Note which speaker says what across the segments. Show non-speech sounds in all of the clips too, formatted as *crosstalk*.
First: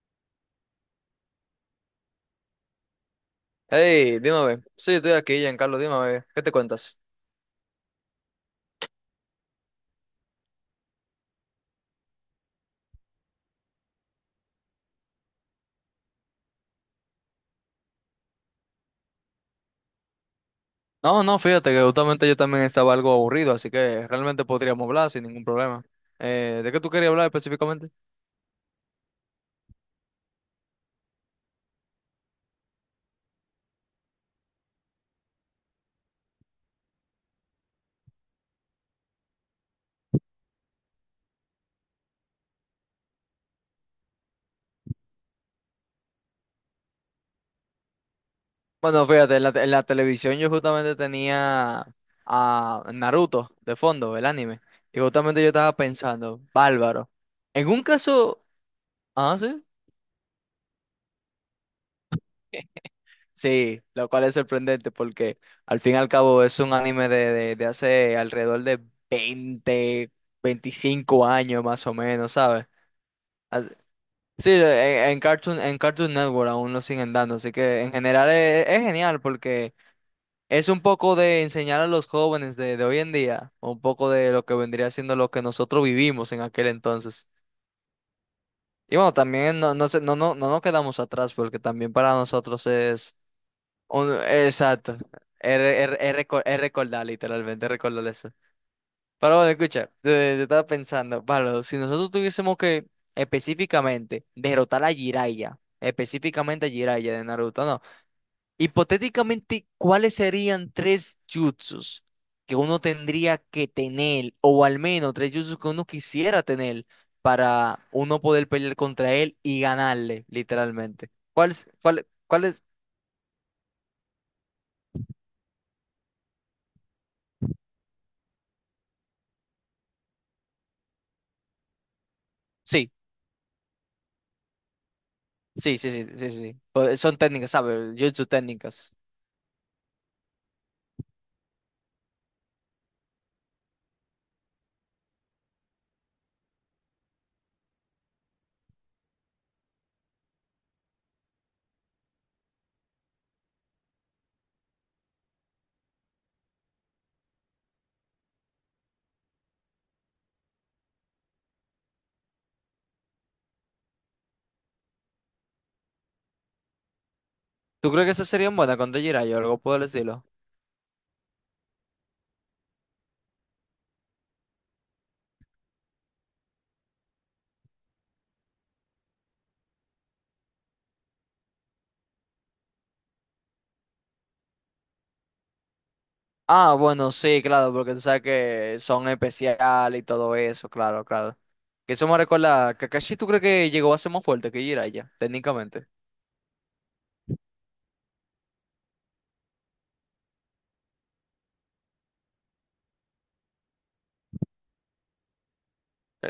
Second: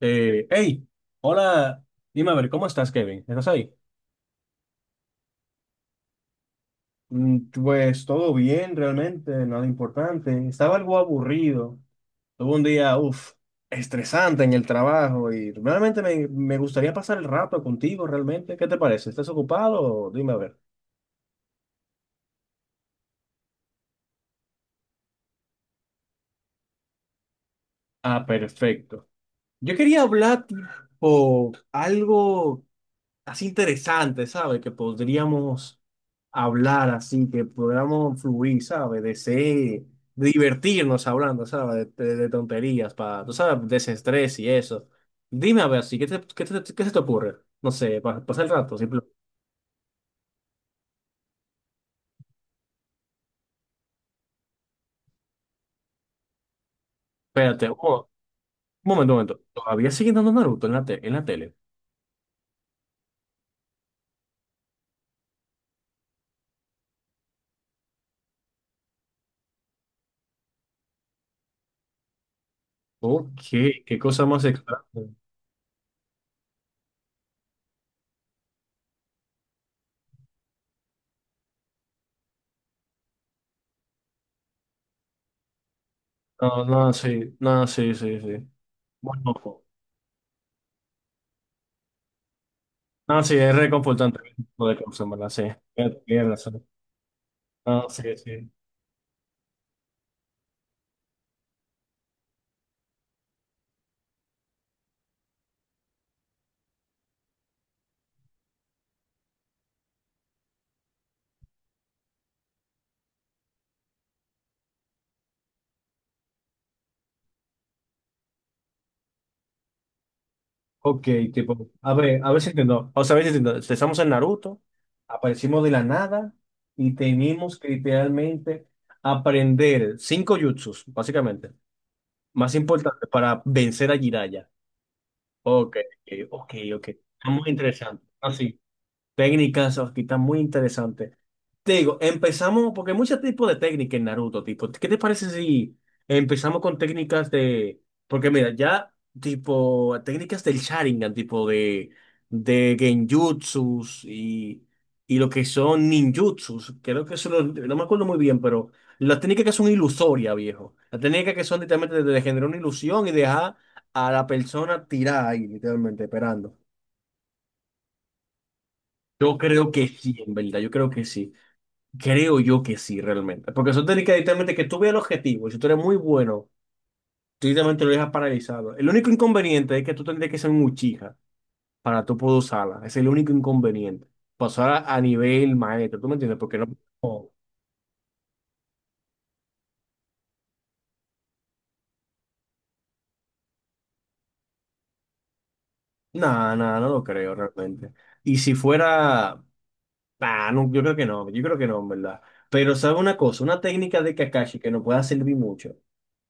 Speaker 1: Hey, hola, dime a ver, ¿cómo estás, Kevin? ¿Estás ahí?
Speaker 2: Hey, dime, a ver. Sí, estoy aquí, Giancarlo, dime, a ver. ¿Qué te cuentas?
Speaker 1: Pues todo bien, realmente, nada importante. Estaba algo aburrido. Tuve un día, estresante en el trabajo y realmente me gustaría pasar el rato contigo, realmente. ¿Qué te parece? ¿Estás ocupado? Dime a ver.
Speaker 2: No, no, fíjate que justamente yo también estaba algo aburrido, así que realmente podríamos hablar sin ningún problema. ¿De qué tú querías hablar específicamente?
Speaker 1: Ah, perfecto. Yo quería hablar tipo algo, así interesante, ¿sabes? Que podríamos hablar así, que podríamos fluir, ¿sabes? De divertirnos hablando, ¿sabes? De tonterías, para, tú sabes, desestrés y eso. Dime a ver, así, ¿Qué se te ocurre? No sé, para pasar el rato,
Speaker 2: Bueno,
Speaker 1: simplemente.
Speaker 2: fíjate, en la televisión yo justamente tenía a Naruto de fondo, el anime, y justamente yo estaba pensando, bárbaro.
Speaker 1: Espérate,
Speaker 2: En
Speaker 1: un
Speaker 2: un caso.
Speaker 1: un momento, un
Speaker 2: Ah,
Speaker 1: momento.
Speaker 2: sí.
Speaker 1: ¿Todavía siguen dando Naruto en en la tele?
Speaker 2: Sí, lo cual es sorprendente porque al fin y al cabo es un anime de hace alrededor de 20, 25 años más o menos, ¿sabes?
Speaker 1: Ok,
Speaker 2: As-
Speaker 1: qué cosa más
Speaker 2: Sí,
Speaker 1: extraña.
Speaker 2: en Cartoon Network aún lo siguen dando, así que en general es genial porque es un poco de enseñar a los jóvenes de hoy en día, un poco de lo que vendría siendo lo que nosotros vivimos en
Speaker 1: No,
Speaker 2: aquel
Speaker 1: no,
Speaker 2: entonces.
Speaker 1: sí, no, sí, sí, sí.
Speaker 2: Y bueno,
Speaker 1: Bueno,
Speaker 2: también no, no, se no, no, no nos quedamos atrás porque también para nosotros.
Speaker 1: no, sí, es reconfortante. Lo de
Speaker 2: Exacto.
Speaker 1: Clemson, ¿verdad? Sí,
Speaker 2: Es re- es re- es
Speaker 1: tienes
Speaker 2: reco- es
Speaker 1: razón.
Speaker 2: recordar, literalmente, es
Speaker 1: Ah, sí,
Speaker 2: recordar eso.
Speaker 1: sí.
Speaker 2: Pero bueno, escucha, yo estaba pensando, Pablo, si nosotros tuviésemos que específicamente derrotar a Jiraiya, específicamente a Jiraiya de Naruto, no. Hipotéticamente, ¿cuáles serían tres jutsus que uno tendría que tener, o al menos tres jutsus que uno quisiera tener para uno poder pelear contra él y ganarle,
Speaker 1: Ok,
Speaker 2: literalmente? ¿Cuáles,
Speaker 1: tipo,
Speaker 2: cuál,
Speaker 1: a ver si
Speaker 2: cuáles?
Speaker 1: entiendo. O sea, a ver si entiendo. Empezamos en Naruto, aparecimos de la nada y tenemos que literalmente aprender cinco jutsus, básicamente, más
Speaker 2: Sí.
Speaker 1: importante para vencer a Jiraiya. Ok,
Speaker 2: Sí, sí, sí,
Speaker 1: ok,
Speaker 2: sí,
Speaker 1: ok.
Speaker 2: sí.
Speaker 1: Ok.
Speaker 2: Pues son
Speaker 1: Está muy
Speaker 2: técnicas, ¿sabes?
Speaker 1: interesante.
Speaker 2: Jutsu
Speaker 1: Así,
Speaker 2: técnicas.
Speaker 1: técnicas, aquí está muy interesante. Te digo, empezamos, porque hay muchos tipos de técnicas en Naruto, tipo, ¿qué te parece si empezamos con técnicas de, porque mira, ya, tipo, técnicas del Sharingan, tipo de, Genjutsus y lo que son ninjutsus, creo que no me acuerdo muy bien, pero las técnicas que son ilusorias, viejo, las técnicas que son literalmente de generar una ilusión y dejar a la persona tirada ahí, literalmente, esperando.
Speaker 2: ¿Tú crees que esas serían buenas contra
Speaker 1: Yo
Speaker 2: Jiraiya o algo
Speaker 1: creo
Speaker 2: por el
Speaker 1: que sí,
Speaker 2: estilo?
Speaker 1: en verdad, yo creo que sí. Creo yo que sí, realmente. Porque eso te indica directamente que tú veas el objetivo. Y si tú eres muy bueno, tú directamente lo dejas paralizado. El único inconveniente es que tú tendrías que ser un Uchiha para tú poder usarla. Es el único inconveniente. Pasar a nivel maestro, ¿tú me entiendes? Porque no...
Speaker 2: Ah, bueno,
Speaker 1: No,
Speaker 2: sí, claro, porque tú sabes que son especiales y todo eso, claro, claro. Que eso me recuerda, Kakashi, ¿tú crees que llegó a ser más fuerte que Jiraiya, técnicamente?
Speaker 1: nada, nada, no lo creo realmente. Y si fuera... Ah, no, yo creo que no, yo creo que no, en verdad. Pero sabe una cosa, una técnica de Kakashi que nos pueda servir mucho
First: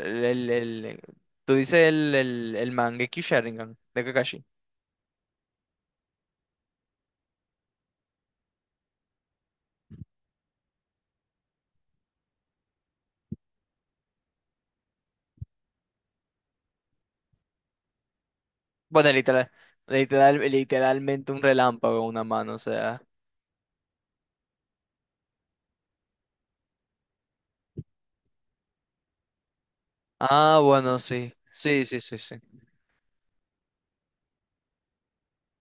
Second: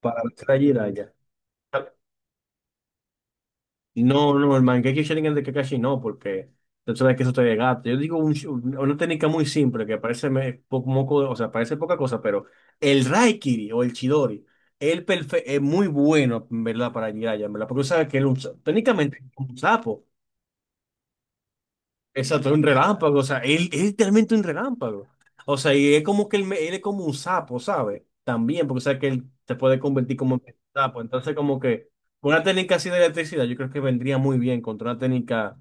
Speaker 1: para
Speaker 2: el,
Speaker 1: vencer a
Speaker 2: el-
Speaker 1: Jiraiya.
Speaker 2: tú dices el Mangekyou Sharingan de
Speaker 1: No,
Speaker 2: Kakashi.
Speaker 1: no, el Mangekyo Sharingan de Kakashi no, porque tú sabes que eso te desgasta. Yo digo un una técnica muy simple que parece moco, o sea, parece poca cosa, pero el Raikiri o el Chidori, es muy bueno, en verdad, para Jiraiya, en verdad, porque tú sabes que él es
Speaker 2: Bueno,
Speaker 1: técnicamente es
Speaker 2: literal,
Speaker 1: un sapo.
Speaker 2: literal, literalmente un relámpago en una
Speaker 1: Exacto,
Speaker 2: mano,
Speaker 1: es
Speaker 2: o
Speaker 1: un
Speaker 2: sea.
Speaker 1: relámpago, o sea, él es literalmente un relámpago. O sea, y es como que él es como un sapo, ¿sabes? También, porque sabe que él se puede convertir como en
Speaker 2: Ah, bueno,
Speaker 1: sapo. Entonces,
Speaker 2: sí,
Speaker 1: como
Speaker 2: sí,
Speaker 1: que
Speaker 2: sí, sí, sí.
Speaker 1: una técnica así de electricidad, yo creo que vendría muy bien contra una técnica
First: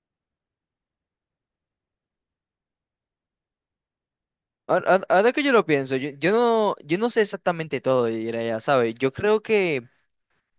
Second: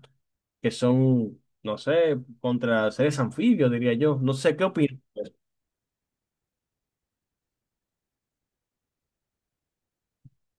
Speaker 1: que son, no sé, contra seres anfibios, diría yo. No sé qué
Speaker 2: Ah-
Speaker 1: opinas.
Speaker 2: ah- Ahora que yo lo pienso, yo no sé exactamente todo de Jiraiya, ¿sabes? Yo creo que,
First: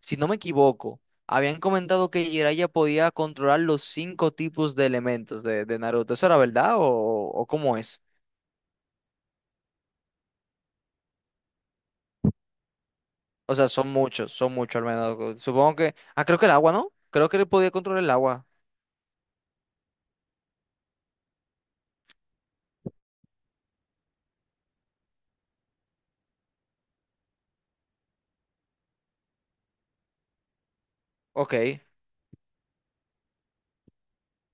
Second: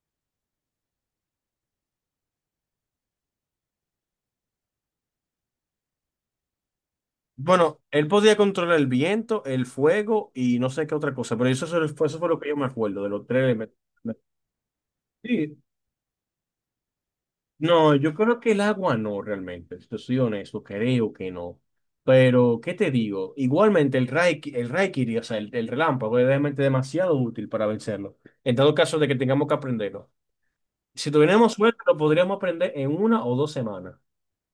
Speaker 2: si no me equivoco, habían comentado que Jiraiya podía controlar los cinco tipos de elementos de Naruto. ¿Eso era verdad o cómo
Speaker 1: Bueno,
Speaker 2: es?
Speaker 1: él podía controlar el viento, el fuego y no sé qué otra cosa, pero eso, eso fue lo que yo me acuerdo de los tres
Speaker 2: O sea,
Speaker 1: elementos.
Speaker 2: son muchos al menos.
Speaker 1: Sí.
Speaker 2: Supongo que. Ah, creo que el agua, ¿no? Creo que él podía
Speaker 1: No,
Speaker 2: controlar el
Speaker 1: yo creo
Speaker 2: agua.
Speaker 1: que el agua no realmente, yo soy honesto, creo que no. Pero, ¿qué te digo? Igualmente el Raikiri, o sea, el relámpago es realmente demasiado útil para vencerlo. En dado caso de que tengamos que aprenderlo. Si tuviéramos suerte,
Speaker 2: Ok.
Speaker 1: lo podríamos aprender en una o dos semanas.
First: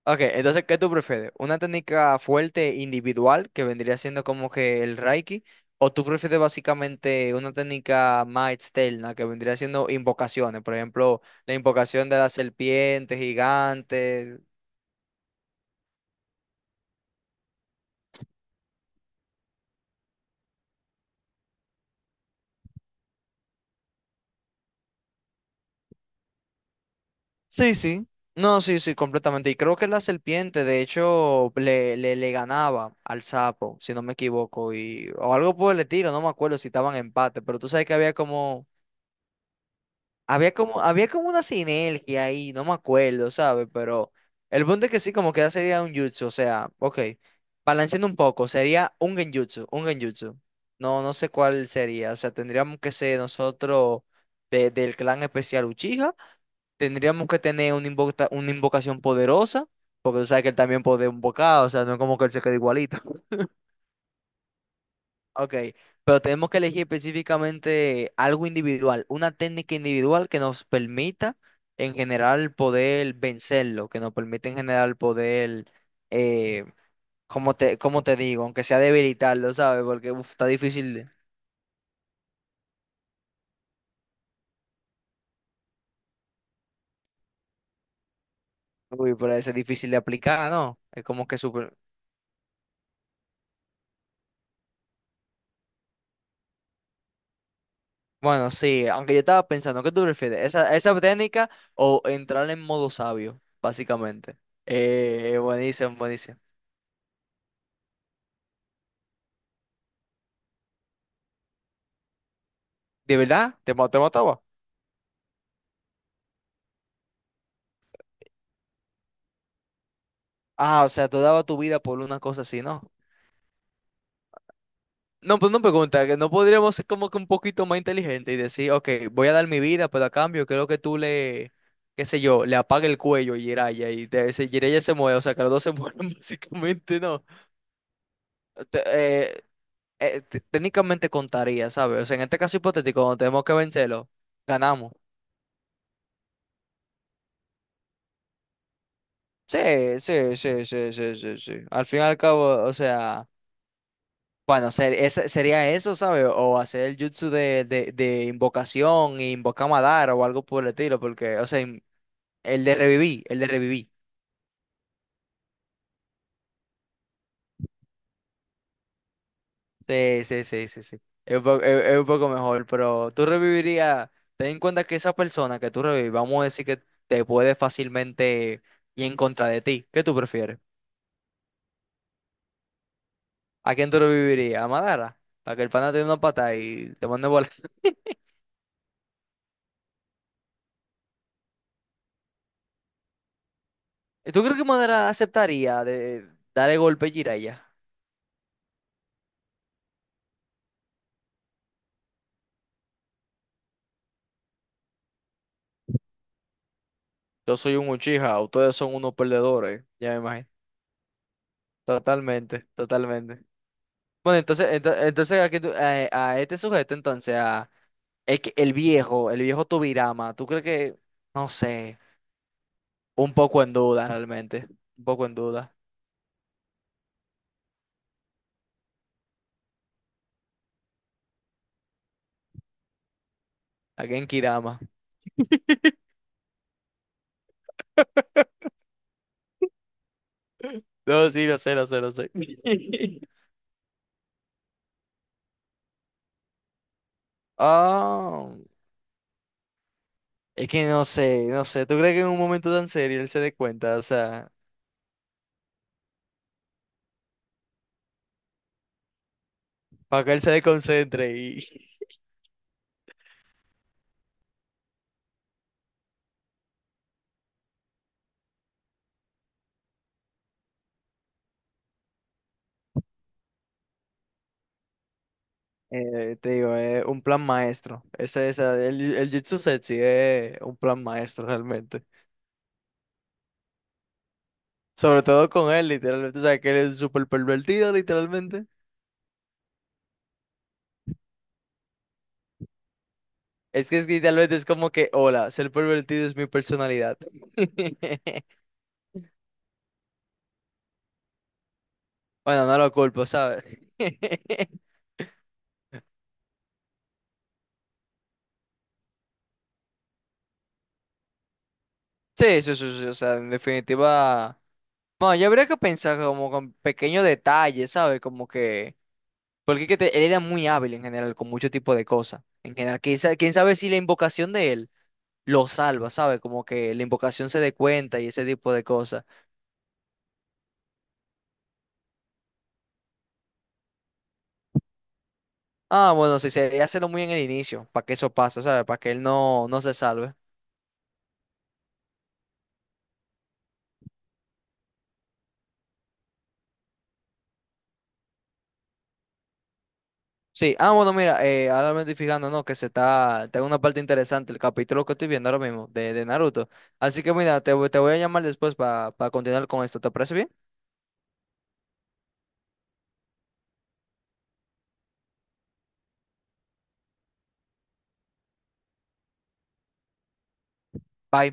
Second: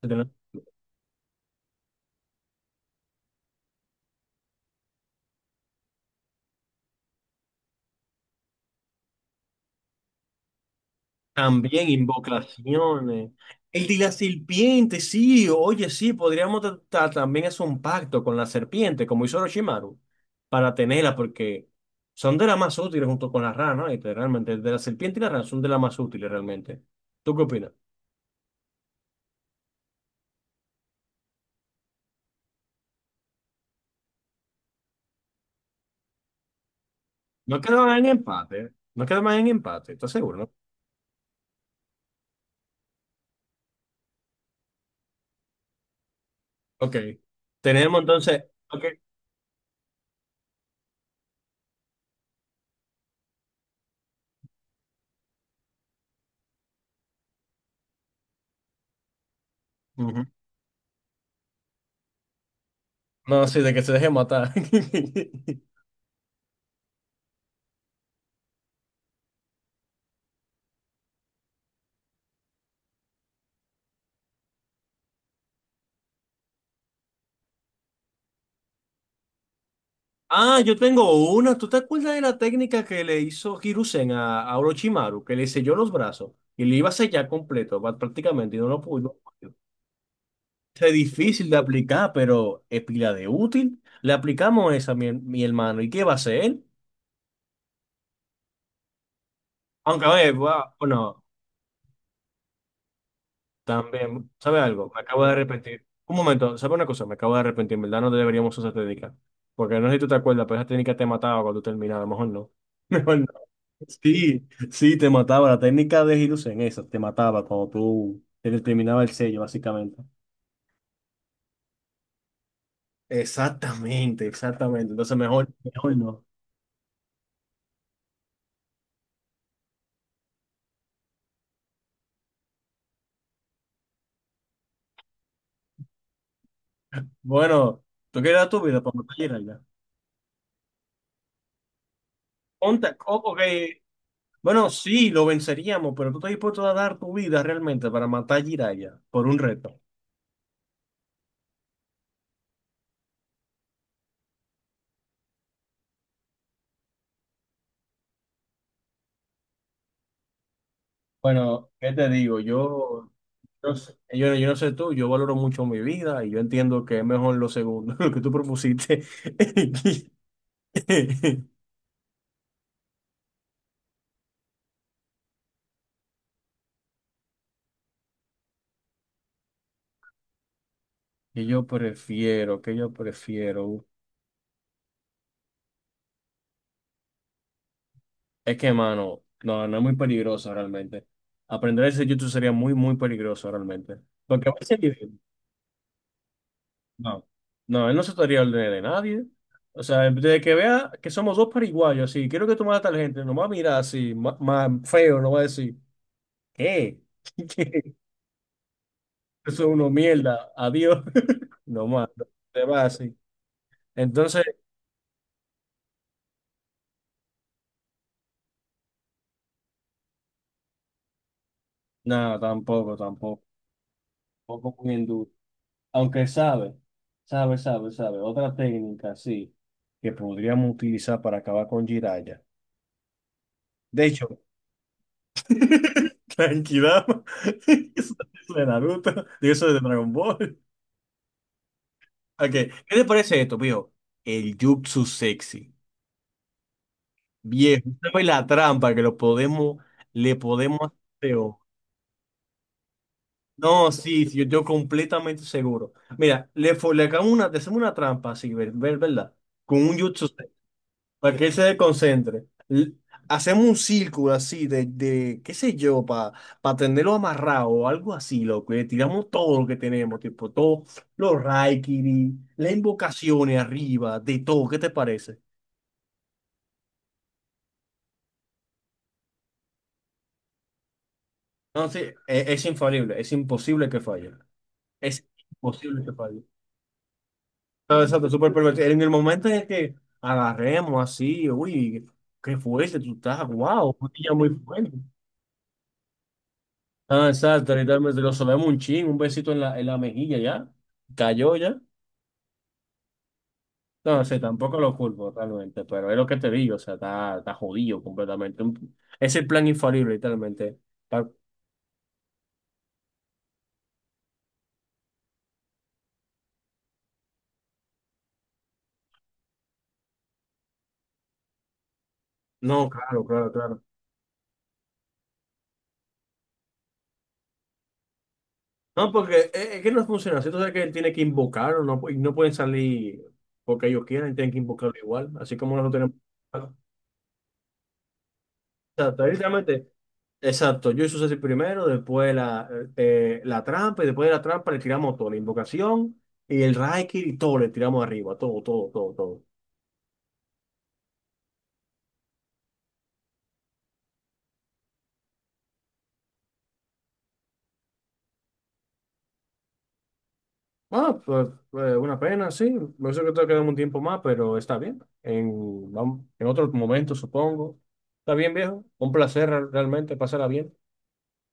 Speaker 2: Ok, entonces, ¿qué tú prefieres? ¿Una técnica fuerte individual que vendría siendo como que el Reiki? ¿O tú prefieres básicamente una técnica más externa que vendría siendo invocaciones? Por ejemplo, la
Speaker 1: También
Speaker 2: invocación de la serpiente
Speaker 1: invocaciones. El de la
Speaker 2: gigante.
Speaker 1: serpiente, sí, oye, sí, podríamos tratar también hacer un pacto con la serpiente, como hizo Orochimaru, para tenerla, porque son de las más útiles junto con la rana, ¿no? Realmente, de la serpiente y la rana son de las más útiles realmente. ¿Tú qué opinas?
Speaker 2: Sí, sí. No, sí, sí, completamente. Y creo que la serpiente, de hecho, le ganaba al sapo, si no me equivoco, y, o algo por el estilo, no me acuerdo si estaban en empate, pero
Speaker 1: No
Speaker 2: tú sabes que
Speaker 1: quedaban en
Speaker 2: había
Speaker 1: empate,
Speaker 2: como.
Speaker 1: ¿eh? No quedaban en empate, ¿estás seguro, no?
Speaker 2: Había como una sinergia ahí, no me acuerdo, ¿sabes? Pero el punto es que sí, como que sería un jutsu, o sea,
Speaker 1: Ok,
Speaker 2: ok,
Speaker 1: tenemos
Speaker 2: balanceando un
Speaker 1: entonces,
Speaker 2: poco,
Speaker 1: ok,
Speaker 2: sería un genjutsu, un genjutsu. No, no sé cuál sería, o sea, tendríamos que ser nosotros del clan especial Uchiha, tendríamos que tener una invocación poderosa, porque
Speaker 1: ujú.
Speaker 2: tú sabes que él también puede invocar, o sea, no es como que él se quede igualito.
Speaker 1: No, sí, de que se deje matar.
Speaker 2: Ok,
Speaker 1: *laughs*
Speaker 2: pero tenemos que elegir específicamente algo individual, una técnica individual que nos permita en general poder vencerlo, que nos permita en general poder, eh, como te digo, aunque sea debilitarlo, ¿sabes? Porque uf, está
Speaker 1: Ah, yo
Speaker 2: difícil,
Speaker 1: tengo una. ¿Tú te acuerdas de la técnica que le hizo Hiruzen a Orochimaru? Que le selló los brazos y le iba a sellar completo, prácticamente, y no lo
Speaker 2: uy,
Speaker 1: pudo.
Speaker 2: pero es difícil de aplicar, ¿no?
Speaker 1: Es
Speaker 2: Es como que
Speaker 1: difícil de
Speaker 2: súper.
Speaker 1: aplicar, pero es pila de útil. Le aplicamos esa, mi hermano. ¿Y qué va a hacer él?
Speaker 2: Bueno, sí, aunque yo estaba pensando, ¿qué tú
Speaker 1: Aunque, a ver,
Speaker 2: prefieres? ¿Esa, esa
Speaker 1: bueno,
Speaker 2: técnica o entrar en modo sabio,
Speaker 1: también,
Speaker 2: básicamente?
Speaker 1: ¿sabe algo? Me acabo de arrepentir.
Speaker 2: Buenísimo,
Speaker 1: Un
Speaker 2: buenísimo.
Speaker 1: momento, ¿sabe una cosa? Me acabo de arrepentir, en verdad no deberíamos usar esa técnica. Porque no sé si tú te acuerdas, pero esa técnica te mataba cuando tú terminabas, mejor no. *laughs*
Speaker 2: ¿De
Speaker 1: Mejor no.
Speaker 2: verdad? ¿Te mataba?
Speaker 1: Sí, sí, te mataba. La técnica de Hiruzen, esa, te mataba cuando tú te terminaba el sello, básicamente.
Speaker 2: Ah, o sea, tú dabas tu vida por una cosa así, ¿no?
Speaker 1: Exactamente, exactamente. Entonces
Speaker 2: No,
Speaker 1: mejor,
Speaker 2: pues no
Speaker 1: mejor
Speaker 2: pregunta, que
Speaker 1: no.
Speaker 2: no podríamos ser como que un poquito más inteligente y decir, ok, voy a dar mi vida, pero a cambio creo que tú le, qué sé yo, le apague el cuello a Jiraiya y te, si Jiraiya se mueve, o sea, que los dos se mueren *laughs* básicamente, ¿no?
Speaker 1: Bueno, tú quieres dar tu vida
Speaker 2: Te-
Speaker 1: para matar a
Speaker 2: eh,
Speaker 1: Jiraiya.
Speaker 2: técnicamente contaría, ¿sabes? O sea, en este caso hipotético, cuando
Speaker 1: Ok.
Speaker 2: tenemos que vencerlo,
Speaker 1: Bueno,
Speaker 2: ganamos.
Speaker 1: sí, lo venceríamos, pero tú estás dispuesto a dar tu vida realmente para matar a Jiraiya por un reto.
Speaker 2: Sí, sí, sí, sí, sí, sí, sí. Al fin y al cabo, o sea. Bueno, sería eso, ¿sabes? O hacer el jutsu de invocación, invoca Madara o algo por el estilo, porque, o sea,
Speaker 1: Bueno, ¿qué te digo?
Speaker 2: el de
Speaker 1: Yo,
Speaker 2: revivir, el de
Speaker 1: yo no
Speaker 2: revivir.
Speaker 1: sé- yo, yo no sé tú, yo valoro mucho mi vida y yo entiendo que es mejor lo segundo, *laughs* lo que tú propusiste.
Speaker 2: Sí, sí, sí, sí, sí. Es
Speaker 1: *laughs*
Speaker 2: un poco, es un poco mejor, pero tú revivirías, ten en cuenta que esa persona que tú revivís, vamos a decir que te puede fácilmente ir en contra de ti. ¿Qué tú prefieres?
Speaker 1: Y yo prefiero, que yo
Speaker 2: ¿A
Speaker 1: prefiero.
Speaker 2: quién tú revivirías? ¿A Madara? Para que el pana te dé una pata y te mande volar.
Speaker 1: Es que, mano, no, no es muy peligroso realmente. Aprender ese YouTube sería muy, muy peligroso realmente.
Speaker 2: *laughs* ¿Tú
Speaker 1: Porque va
Speaker 2: crees
Speaker 1: a
Speaker 2: que
Speaker 1: veces,
Speaker 2: Madara aceptaría de darle golpe a
Speaker 1: no,
Speaker 2: Jiraiya?
Speaker 1: no, él no se estaría al de nadie. O sea, desde que vea que somos dos paraguayos, así, quiero que tú mates a tal gente, no va a mirar así, más, más feo, no va a decir, ¿qué?
Speaker 2: Yo soy
Speaker 1: *laughs*
Speaker 2: un Uchiha, ustedes son unos
Speaker 1: Eso es
Speaker 2: perdedores,
Speaker 1: uno
Speaker 2: ya me imagino.
Speaker 1: mierda. Adiós. *laughs* No más. No te
Speaker 2: Totalmente,
Speaker 1: va así.
Speaker 2: totalmente. Bueno,
Speaker 1: Entonces,
Speaker 2: entonces, entonces aquí este sujeto, entonces, es que el viejo Tobirama, ¿tú crees que, no sé,
Speaker 1: nada, tampoco,
Speaker 2: un
Speaker 1: tampoco.
Speaker 2: poco en duda realmente?
Speaker 1: Tampoco muy
Speaker 2: Un poco
Speaker 1: enduro.
Speaker 2: en duda.
Speaker 1: Aunque sabe, sabe, sabe, sabe. Otra técnica, sí, que podríamos utilizar para acabar con Jiraiya. De
Speaker 2: Aquí en
Speaker 1: hecho,
Speaker 2: Kirama.
Speaker 1: *laughs* Tranquilidad. *laughs* Eso es de Naruto. Digo, eso es de Dragon Ball.
Speaker 2: *laughs* No, sí, lo sé, lo sé, lo sé.
Speaker 1: Ok, ¿qué te
Speaker 2: *laughs*
Speaker 1: parece esto, viejo? El jutsu sexy. Viejo, ¿sabes la
Speaker 2: Ah,
Speaker 1: trampa que lo podemos, le
Speaker 2: es
Speaker 1: podemos
Speaker 2: que no
Speaker 1: hacer?
Speaker 2: sé, no sé. ¿Tú crees que en un momento tan serio él se dé
Speaker 1: No,
Speaker 2: cuenta? O
Speaker 1: sí, sí, yo,
Speaker 2: sea,
Speaker 1: yo completamente seguro. Mira, le hagamos una, le hacemos una trampa así, ¿verdad? Con un
Speaker 2: para
Speaker 1: jutsu,
Speaker 2: que él se
Speaker 1: para que él
Speaker 2: desconcentre.
Speaker 1: se desconcentre. Hacemos un círculo así de qué sé yo, para tenerlo amarrado o algo así, loco. Y le tiramos todo lo que tenemos, tipo, todos los raikiri, las invocaciones arriba, de todo. ¿Qué te parece?
Speaker 2: Te digo, es un plan maestro. El Jitsu Setsu es un plan maestro realmente.
Speaker 1: Entonces, es, infalible, es imposible que falle.
Speaker 2: Sobre
Speaker 1: Es
Speaker 2: todo con él,
Speaker 1: imposible que
Speaker 2: literalmente. O
Speaker 1: falle.
Speaker 2: sea, que él es súper pervertido,
Speaker 1: No, exacto, súper
Speaker 2: literalmente.
Speaker 1: pervertido. En el momento en el que agarremos así, uy, qué fuerte tú estás, wow,
Speaker 2: Es que
Speaker 1: ya muy
Speaker 2: literalmente es como
Speaker 1: fuerte.
Speaker 2: que, hola, ser pervertido es mi personalidad.
Speaker 1: Ah, exacto, literalmente lo
Speaker 2: *laughs*
Speaker 1: solemos un chin, un besito en la mejilla ya, cayó ya.
Speaker 2: Bueno, no lo culpo, ¿sabes? *laughs*
Speaker 1: No sé, tampoco lo culpo realmente, pero es lo que te digo, o sea, está jodido completamente. Es el plan infalible, literalmente. Pa-
Speaker 2: Sí, sí, sí, sí, o sea, en definitiva. Bueno, yo habría que pensar como con pequeños detalles, ¿sabes? Como que. Porque es que él era muy hábil en general, con mucho tipo de cosas. En
Speaker 1: No,
Speaker 2: general, quién
Speaker 1: claro,
Speaker 2: sa-
Speaker 1: claro,
Speaker 2: quién sabe
Speaker 1: claro.
Speaker 2: si la invocación de él lo salva, ¿sabes? Como que la invocación se dé cuenta y ese tipo de
Speaker 1: No,
Speaker 2: cosas.
Speaker 1: porque es que no funciona, si tú sabes que él tiene que invocarlo, no, no pueden salir porque ellos quieran, tienen que invocarlo igual, así como nosotros
Speaker 2: Ah, bueno, sí,
Speaker 1: tenemos.
Speaker 2: sería hacerlo muy en el inicio, para que eso pase, ¿sabes? Para que él
Speaker 1: Exacto, ahí
Speaker 2: no
Speaker 1: literalmente,
Speaker 2: se salve.
Speaker 1: exacto, yo hice el primero, después la trampa, y después de la trampa le tiramos todo, la invocación y el Raikiri, y todo, le tiramos arriba, todo, todo, todo, todo.
Speaker 2: Sí, ah, bueno, mira, ahora me estoy fijando, ¿no? Que se está, tengo una parte interesante, el capítulo que estoy viendo ahora mismo, de Naruto. Así que mira, te voy a llamar después para continuar con esto, ¿te parece bien?
Speaker 1: Ah, pues, una pena, sí, no sé que te quedamos un tiempo más, pero está bien, en, en otro momento supongo. Está bien, viejo, un placer realmente, pasará bien.
Speaker 2: Bye.